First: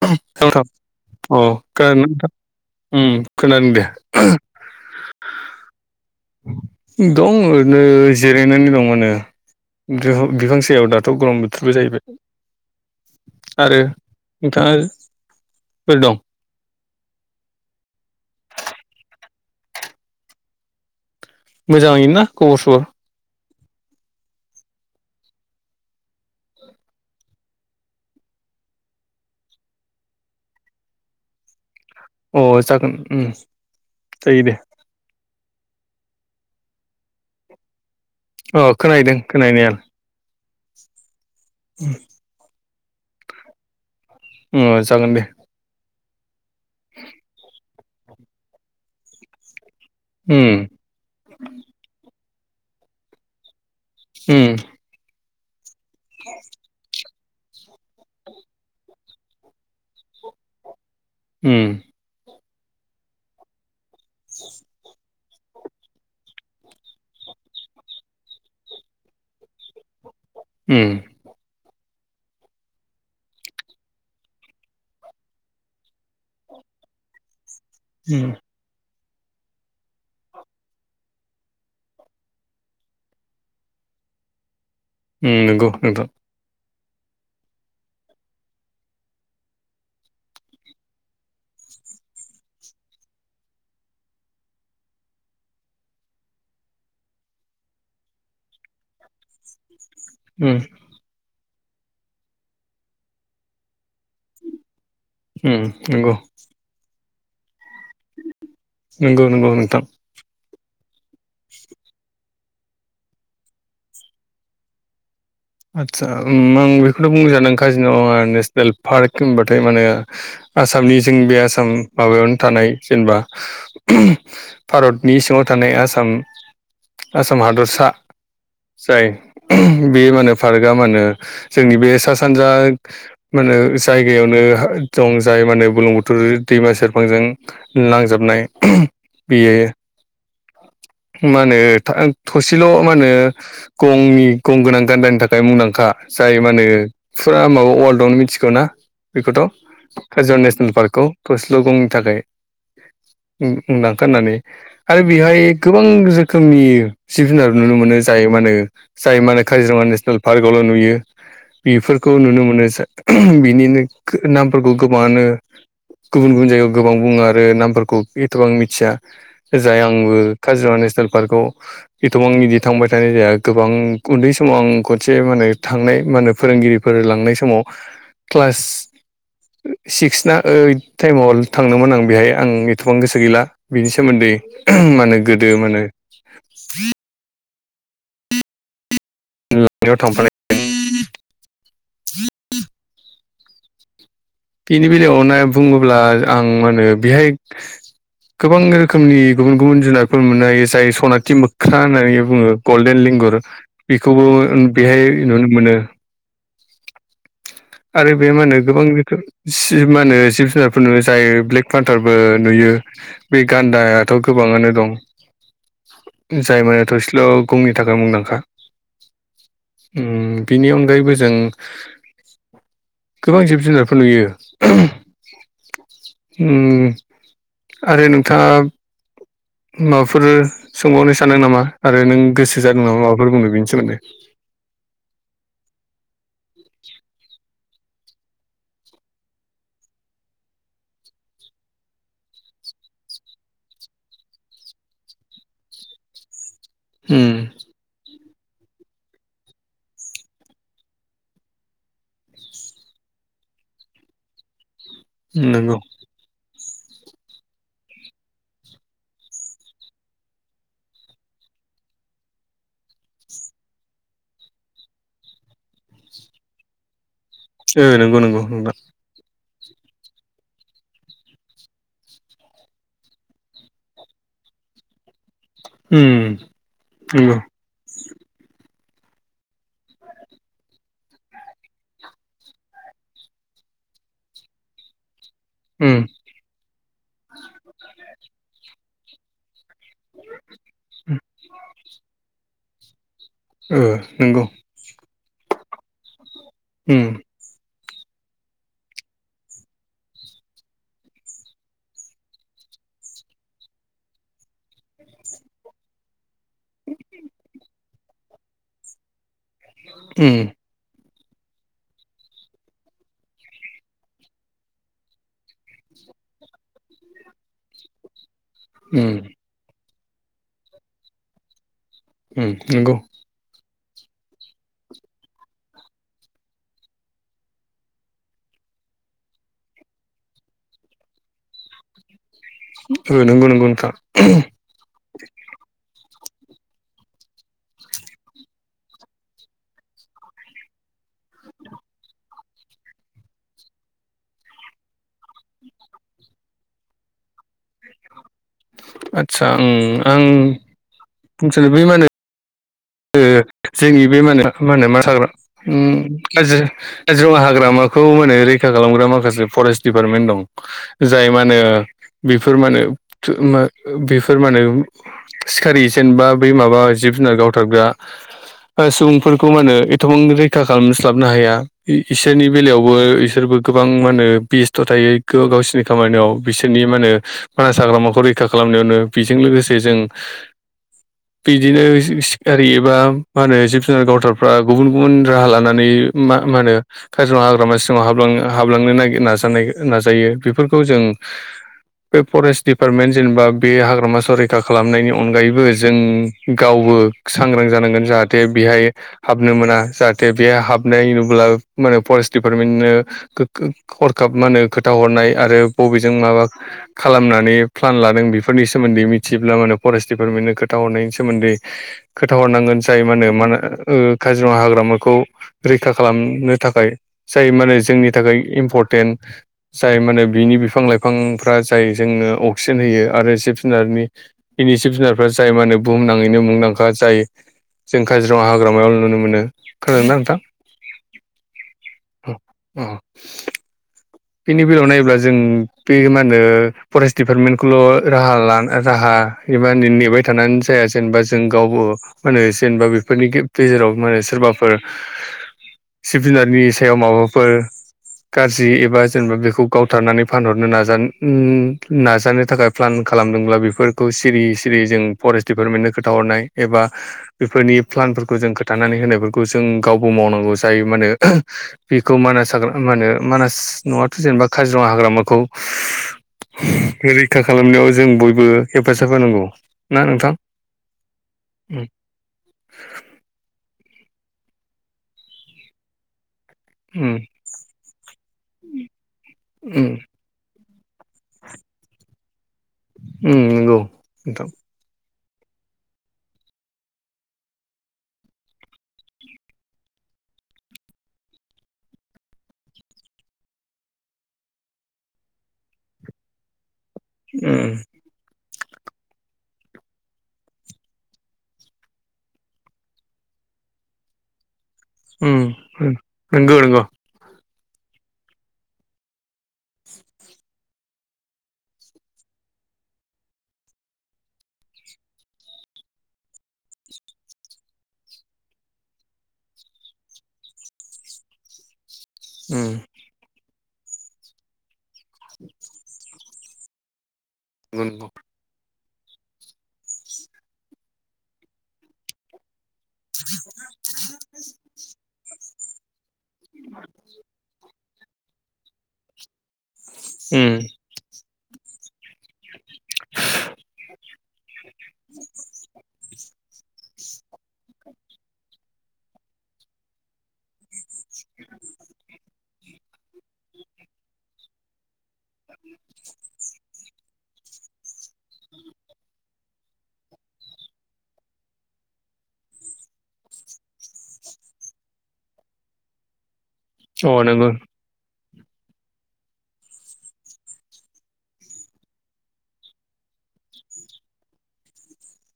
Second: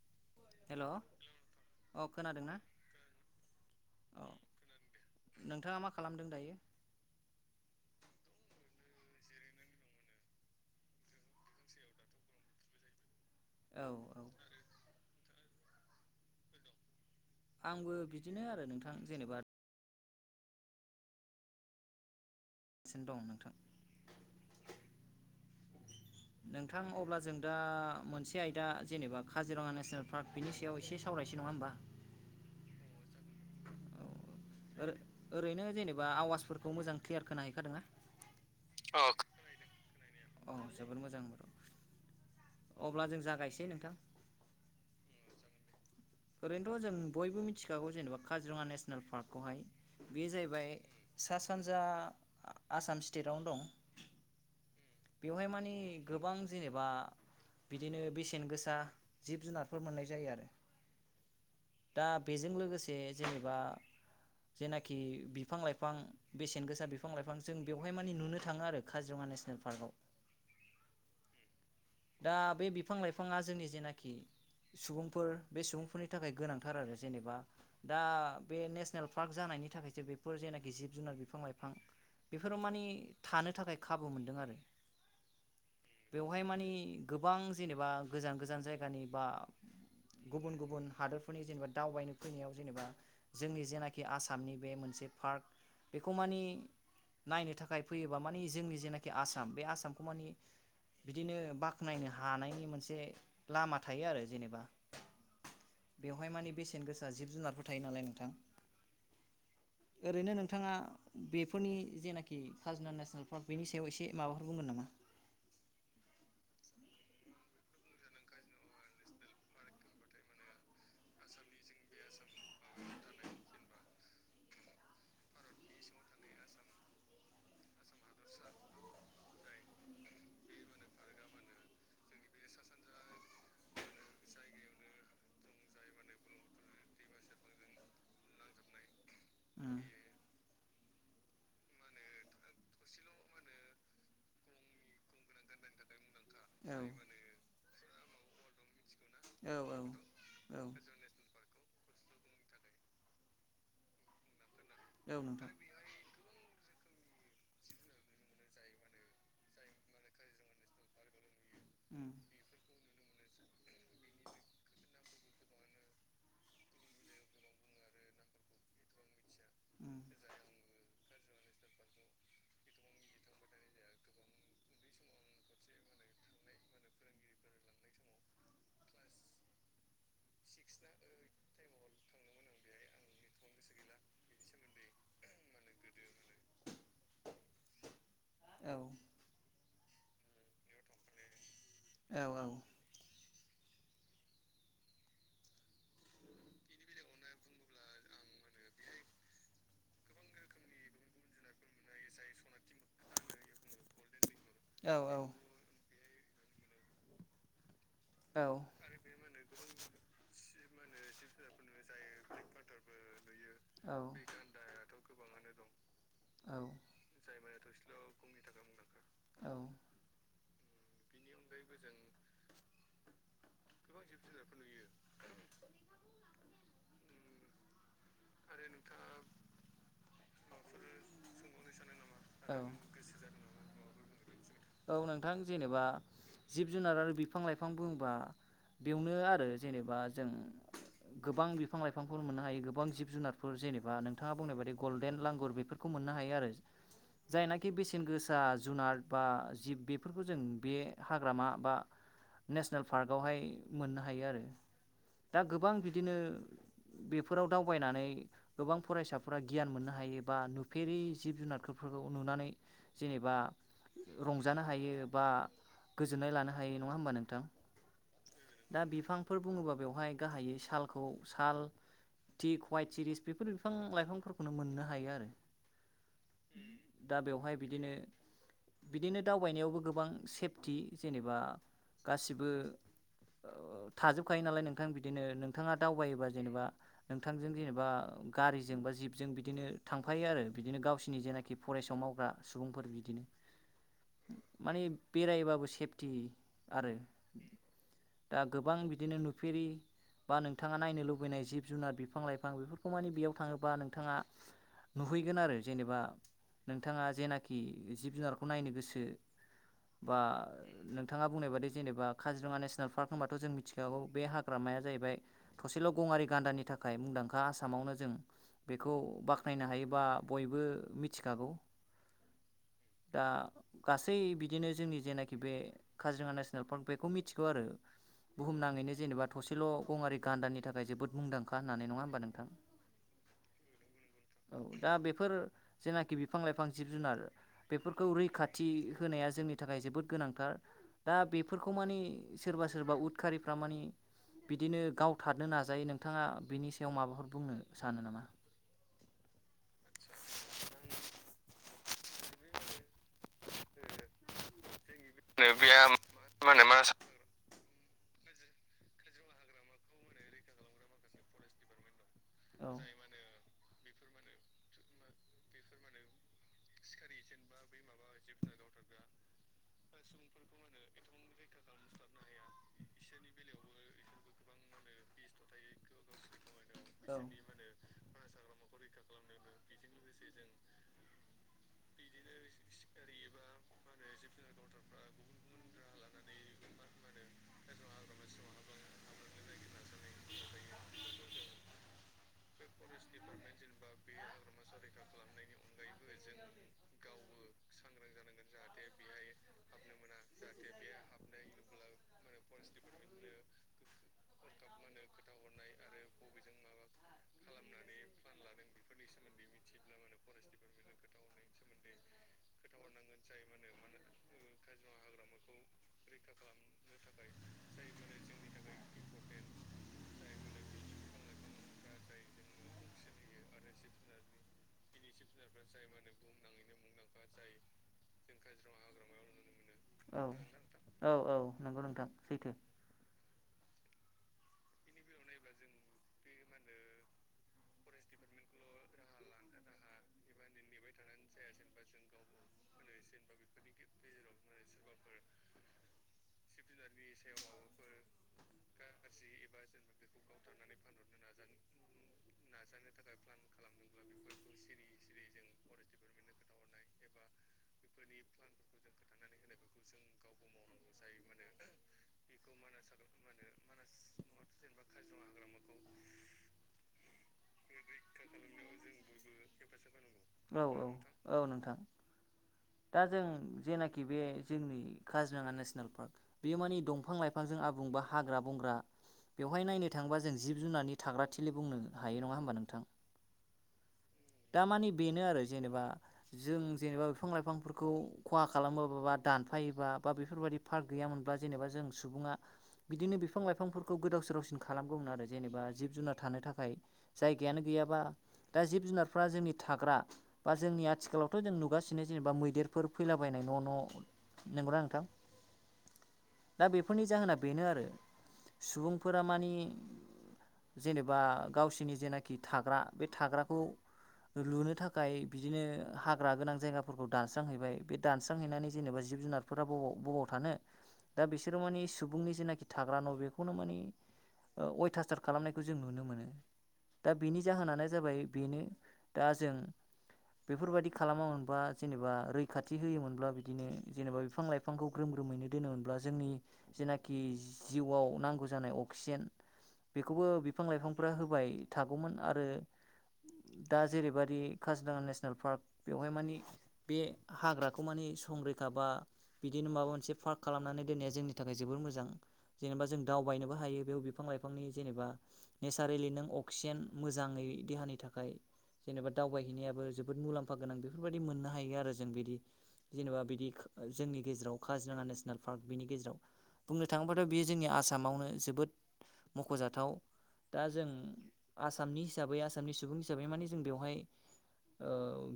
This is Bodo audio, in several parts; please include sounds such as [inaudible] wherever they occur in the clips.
[unintelligible] हेल' अ खोनादोंना उम खोनादों दे। औ नोंथाङा मा खालाम दं ओरैनो जिरायनानै दं। मा होनो बिफां बिफां सायाव दाथ' गरम बोथोरबो जाहैबाय। आरो औ औ नोंथाङा बोरै दं। आंबो बिदिनो आरो नोंथां जेनेबा मोजाङै ना। खबर सबर इदिनो दं नोंथां। नोंथां अब्ला जों दा मोनसे आयदा जेनेबा काजिरङा नेसनेल पार्क बिनि सायाव एसे सावराय इसे नङा होमबा। अ' जागोन उम जायो दे। ओरैनो जेनेबा आवासफोरखौ मोजां क्लियार खोना हैखादों ना। अ' खोनाहैदों औ जोबोद मोजां खोनाहैनायालाय। अब्ला जों जागायसै नोंथां। उम ओ जागोन दे। ओरैनोथ' जों बयबो मिथिखागौ जेन'बा काजिरङा नेसनेल पार्कखौहाय। बे उम जाहैबाय सा सानजा आ आसाम स्टेटावनो दं। उम बेवहाय मानि गोबां जेनेबा बिदिनो बेसेन गोसा जिब जुनारफोर मोननाय जायो आरो। उम दा बेजों लोगोसे जेनेबा जेनाखि बिफां लाइफां बेसेन गोसा बिफां लाइफां जों बेवहाय माने नुनो थाङो आरो काजिरङा नेसनेल पार्कआव। उम दा बे बिफां लाइफाङा जोंनि जेनाखि सुबुंफोर बे सुबुंफोरनि थाखाय गोनांथार आरो जेनेबा दा बे नेस नेल पार्क जानायनि थाखायसो बेफोर जेनाखि जिब जुनार बिफां लाइफां बेफोराव मानि थानो थाखाय खाबु मोनदों आरो। उ नंगौ नोंथां। बेवहाय मानि गोबां जेनेबा गोजान गोजान जायगानि बा गुबुन गुबुन हादोरफोरनि जेनेबा दावबायनो फैनायाव जेनेबा जोंनि जेनाखि आसामनि बे मोन से पार्क बेखौ मानि नायनो थाखाय फैयोबा मानिजोंनि जेनाखि आसाम बे आसाम मानि उम बिदिनो बाख्नायनो हानायनि मोनसे लामा थायो आरो जेनेबा। उ नंगौ। दा जिब जुनारफोर थायो नालाय नोंथां नंगौ नंगौ नोंथां ओरैनो नोंथाङा बेफोरनि जेनाखि खाजोन नेसनेल पार्क बेनि सायाव एसे माबाफोर बुंगोन नामा? आदसा उ आं बेखौथ' बुंनोजानो काजि नावा नेसनेल पार्क होनबाथाय माने आसामनि जों बे आसाम माबायावनो थानाय जेनेबा। भारतनि सिङाव थानाय आसाम। आसाम हादरसा जाय बे माने। पार्क म जोंनि बे सा सानजा मे जायगायावनो दं जाय। माने बुलुं बुथोर दैमा सेरफांजों नांजाबनाय। बि ए उम मा होनो थसेल' मा होनो गंनि गं गोनां गान्दानि थाखाय खाय मुंदांखा जायो म होनो औ फुरा माबा वर््डआवनो मिथिगौ ना बेखौथ' औ काजिर नेसनेल औ पार्कखौस ्लगंनि थाखाय मुंदांखानानै आरो औ बेहाय नोंथां गोबां जोम नि सिब जुनार नुनो मोनो जाय माने जाय माने काजिरङा नेसनेल। पार्कआवल' नुयो। उम बेफोरखौ नुनो मोनो बिनिनो नामफोरखौ गोबाङानो। गुबुन गुबुन जायगायाव गोबां बुङो आरो नामफोरखौ एथबां मिथिया जाय उम आंबो काजिरङानि नेसनेल पार्कआव एथबां बिदि थांबाय थानाय जाया गोबां उन्दै समाव आं ख मोनसे माने थांनाय मा होनो फोरोंगिरिफोर लांनाय समाव क्लास। सिक्स ना ओइद टाइमावल थांदोंमोन आं बेहाय आं एथ'बां गोसो गैला बिनि सोमोन्दै। माने गोदो माने। औ म थामफ [unintelligible] औ औ बेनि बेलायाव होननाय बुङोब्ला आं मा होनो बेहाय गोबां रोखोमनि गुबुन गुबुन जुनारफोर मोननो हायो जाय सनाथि मोख्रा होननानै बुङो गल्डेन लिं सिंगुर बेखौबो औ बेहाय नुनो मोनो। आरो बे मा होनो गोबां जिब मा होनो जिब जुनारफोरनो जायो ब्लेक फानथारबो नुयो बे औ गान्दायाथ' गोबाङानो दं। औ जाय माने थसेल' गंनि थाखाय मुंदांखा। उ- बिनि अनगायैबो जों गोबां जिब जुनारफोर नुयो। आरो नोंथाङा उ- माबाफोर सोंबावनो सानदों नामा आरो नों गोसो जादों नामा माबाफोर बुंनो बेनि सोमोन्दै। औ नोंथां जेनेबा। जिब जुनार आरो बिफां लाइफां बुबा बेवनो आरो जेनेबा जों गोबां बिफां लाइफांफोर मोननो हायो गोबां जिब जुनारफोर जेनेबा नोंथाङा बुंनाय बाददि गल्डेन लांगुर बेफोरखौ मोननो हायो आरो उम जायनाखि बेसेन गोसा फसा जुनार बा जिब बेफोरखौ जों बे हाग्रामा बा नेसनेल पार्कआवहाय मोननो हायो आरो दा गोबां नंगौ बिदिनो बेफोराव दावबायनानै गोबां फरायसाफोरा। गियान मोननो हायो बा नुफेरै जिब जुनारफोरखौ नुनानै जेनेबा रंजानो हायो बा गोजोननाय लानो हायो नङा होमबा नों औ नंगौ नंगौ नों बुङोबा बेवहाय गाहाय सालखौ साल थिक हवाइट सिरिस बेफोर बिफां लाइफांफोरखौ मोननो हायो आरो। उम दा नंगौ बेवहाय बिदिनो बिदिनो दावबायनायावबो गोबां सेफथि जेनेबा गासिबो थाजोबखायो नालाय नोंथां बिदिनो। नोंथाङा उम दावबायोबा जेनेबा नोंथांजों जेनेबा गारिजों बा जिबजों बिदिनो। थांफायो आरो बिदिनो गावसिोरनि जेनाखि फरेस्टआव मावग्रा सुबुंफोर बिदिनो। ओ नंगौ माने बेरायबाबो सेफटि आरो। उम दा गोबां बिदिनो नुफेरि बा नोंथाङा नायनो लुबैनाय जिब जुनार बिफां लाइफां बेफोरखौ मानिे बेयाव थाङोबाों नोंथाङा नुहैगोन आरो जेनेबा नोंथाङा जेनाखि जिब जुनारखौ नायनो गोसो बा उम नोंथाङा बुंनाय बायदि जेनेब काजिरङा नेसनेल पार्क होनबाथ' जों मिथिखागौ बे हाग्रामाया जाहै थसेल' गं आरि गान्दानि थाखाय मुंदांखा आसामावनो जों बेखौ उम बाख्नायनो हायोबा बयबो मिथिखागौ उम नंगौ दा गासै बिदिनो जोंनि जेनाखि बे काजिरङा नेसनेल पार्क बेखौ मिथिगौ आरो बुहुमनाङैनो जेनेबा थसेल' गंआरि गान्दानि थाखाय जोबोद मुंदांखा होननानै नङा होमबा नोंथां अ‌ नंगौ नंगौ नोंथां औ दा बेफोर जेनाखि बिफां लाइफां जिब जुनार बेफोरखौ रैखाथि होनाया जोंनि थाखाय जोबोद गोनांथार दा बेफोरखौ माने सोरबा सोरबा उदखारिफ्रा माने बिदिनो गावथारनो नाजायो नोंथाङा बिनि सायाव माबाफोर बुंनो सानो नामा आदसा आं आं [unintelligible] बै माने जोंनि बे मानो मा होनो मा हाग्रा काजिरङा हाग्रा हाग्रामाखौ माने रैखा खालामग्रा माखासे फरेस्ट दिडपार्टमेन्ट दं जाय मा होने बेफोर औ माने [unintelligible] बेफोर माने सिखारि जेनबा बै माबा जिब जुनार गावथारग्रा सुबुंफोरखौ मा होनो एथबां रैखा खालामस्लाबनो हाया इसोरनि बेलायावबो इसोरबो गोबां मानो होन बेस्थ' थायो गावसोरनि खामानियाव बिसोरनि मा होनो औ मानास हाग्रामाखौ रैखा खालामनायावनो बेजों लोगोसे जों बिदिनो बे बा मा होनो जिब जुन गावथारफ्रा गुबुन गुबुन राहा लानानै मा होनो काजिरङा हाग्रा सिङाव हाबांनो हाबलांनो नाग नाजानाय नाजायो बेफोरखौ जों बे फरेस्ट दिडिपार्टमेन्ट जेनेबा बे हाग्रामा सरैखा खालामनायनि अनगायैबो जों गावबो सांग्रां जानांगोन जाहाथे बेहाय हाबनो मोना जाहाथे बेहाय हाबनाय नुब्ला माने फरे दिपार मेन्मनो‌ हरखाब मा होनो खोथा हरनाय आरो बबेजों माबा [unintelligible] खालामनानै प्लान लादों बेफोरनि सोमोन्दै मिथियोब्ला माने फरेस्ट दिपार्टमेन्टनो खोथा हरनायनि सोमोन्दै खोनथााहरनांगोन जाय माने माने काजिरङा हाग्रामाखौ रैखा खालामनो थाखाय जाय माने जोंनि थाखाय इम्परटेन्ट जाय माने बिनि बिफां लाइफां फ्रा जाय जोंनो अक्सिजेन होयो आरो जिब जुनारनिनि जिब जुनारफ्रा जाय मान होनो बुहुमनाङैनो मुंदांखा जाय जों काजिरङा हाग्रामायाव नुनो मोनो खोनादोंना‌ नोंथां औ औ नंगौ नोंथां सैथो अ बेनि बेलायाव नायोब्ला जों बे मा होनो फरेस्ट दिडपार्टमेन्टखौल' राहा ला राहा [unintelligible] नेबाय थानानै जाया जेनेबा जों गावबो मा होनो जेनेबा बेफोरनि गेजेराव माने सोरबाफोर जिब जुनारनि सायाव माबाफोर गाज्रि एबा जेनेबा बेखौ गावथारनानै फानहरनो न नाजानो थाखाय प्लान खालामदोंब्ला बेफोरखौ सिरि सिरि जों फरेस्ट दिडपार्टमेन्टनो खोथा हरनाय एबा बेफोरनि प्लानफोरखौ जों खोनथानानै होनाय बेफोरखौ जों गावबो मावनांगौ जायो मा होनो बेखौ मान मा होनो मानास। न'आथ' जेनेबा काजिरङा हाग्रामाखौ रैखा खालामनायाव जों बयबो हेफाजाब होनांगौ ना नोंथां। औ औ औ नोंथां दा जों जेनाखि बे जोंनि काजिरङा नेसनेल पार्क बेयो माने उम दंफां लाइफांजों आबुंबा हाग्रा बंग्रा बेवहाय उम नायनो थाङोबा जों जिब जुनारनि थाग्रा थिलि बुंनो हायो नङा होमबा नोंथां उम नंगौ नोंथां दामानि बेनो आरो जेनेबा जों जेनेबा बिफां लाइफांफोरखौ खहा खालामोबा दानफायोबा बा बेफोरबाददि पार्क गैयामोनब्ला जेनेबा जों सुबुङा बिदिनो बिफां लाइफांफोरखौ गोदाव सोरावसिन खालामगौमोन आरो जेनेबा जिब जुनार थानो थाखाय जायगायानो उम गैयाबा दा जिब जुनार फा जोंनि थाग्रा बा जोंनि आथिखालावथ' जों नुगासिनो जेनेबा मैदेरफोर फैलाबायनाय न' न' नंगौ उ उ नंगौ नंगौ जाहोना बेनो आरो सुबुंफोरा मानि जेनेबा गावसिनि जेनाखि थाग्रा बे थाग्राखौ लुनो थाखाय बिदिनो हाग्रा गोनां जायगाफोरखौ दानस्रांहैबाय बे दानस्रांहैनानै जेनेबा जिब जुनार बबाव बबाव दा बिसोर माने सुबुंनि जेनाखि उम थाग्रा न' बेखौनो मानि अयथासार खालामनायखौ जों नुनो मोनो। दा बेनि जाहोनानो नंगौ जाबाय बेनो दा जों बेफोरबायाददि खालामा मोनबा जेनेबा रैखाथि खाथि होयोमोनब्ला बिदिनो जेनेबा बिफां लाइफांखौ ग्रोम रोमैनो दोनोमोनब्ला जोंनि जेनाखि जिउआव नांगौ जानाय अक्सिजेन बेखौबो उम बिफां लाइफांफ्रा होबाय थागौमोन आरो [inaudible] दा जेरैबायदि काजिरंङा नेसनेल पार्क बेवहाय मानि बे हाग्राखौ मानिे सङ। थाबा बिदिनो माबा मोनसे दोननाया जोंनि थाखाय जोबोर मोजां जेनेबा जों दावबायनोबो हायो बेयाव बिफां लाइफांनि जेनेबा नेचारेलि नों अक्सिजेन मोजाङै देहानि थाखाय जेनेबा दावबायैनाय जोबोद मुलामफा गोनां बेफोर बायदि मोननो हायो आरो जों बिदि जोंनि गेजेराव। ङा नेसनेल पार्क बिनि गेजेराव बुंनो अ थाङोबाथ' बेयो नंगौ जोंनि आसामावनो जोबोद मख'जाथाव दा जों आसामनि हिसाबै आसामनि सुबुं हिसाबै माने जों बेवहाय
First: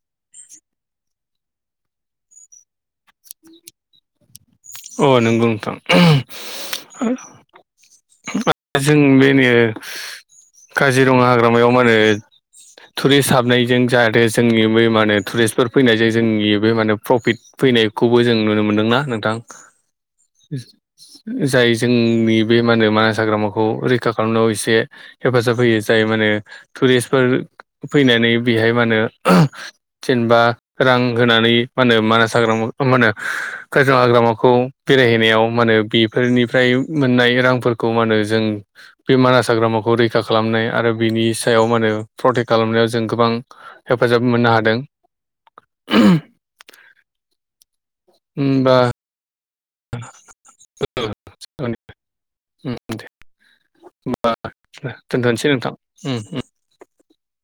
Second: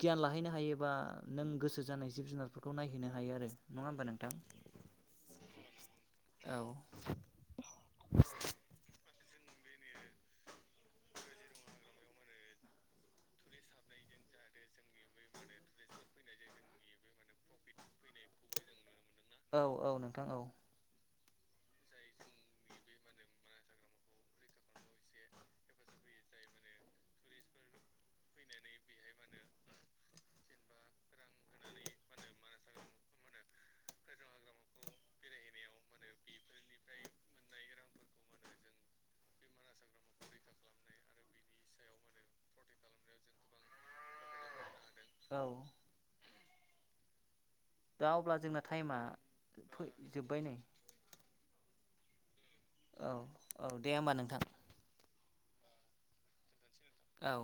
गियान लाहैनो हायो बा नों गोसो जानाय जिब जुनारफोरखौ नायहैनो हायो आरो नङा होमब नो नोंथां अ नंगौ नोंथां औ जों बे काजिरङा हाग्रामायाव मा होनो टुरिस्ट हाबनायजों जाहाथे जोंनि बे माने टुरिस्टफोर फैनायजों जोंनि बे माने प्रफिट फैनायखौबो जों नुनो मोनदोंना। नोंथां औ औ नोंथां औ जाय जोंनि बे माने मानास हाग्रामाखौ रैखा खालामनायाव एसे हेफाजाब होयो जाय माने टरेसफोर फैनानै बेहाय मा होनो जेनेबा रां नानै मा होनो मासाग्राम' मा होनो खैजो हाग्रा म' खौ बेरायहैनायाव मा होनो बेफोरनिफ्राय मोननाय रांफोरखौ मा होनो जों बे हाग्रामाखौ रैखा खालामनाय आरो बिनि सायाव मा होनो प्रटेक्ट खालामनायाव जों गोबां हेफाजाब मोनो। मोननो हादों। औ दा अब्ला जोंना होमबा टाइमा फै जोबबाय नै [unintelligible] औ औ दे होमबा नोंथां दोनथ'नोसै नोंथां ओम ओम औ।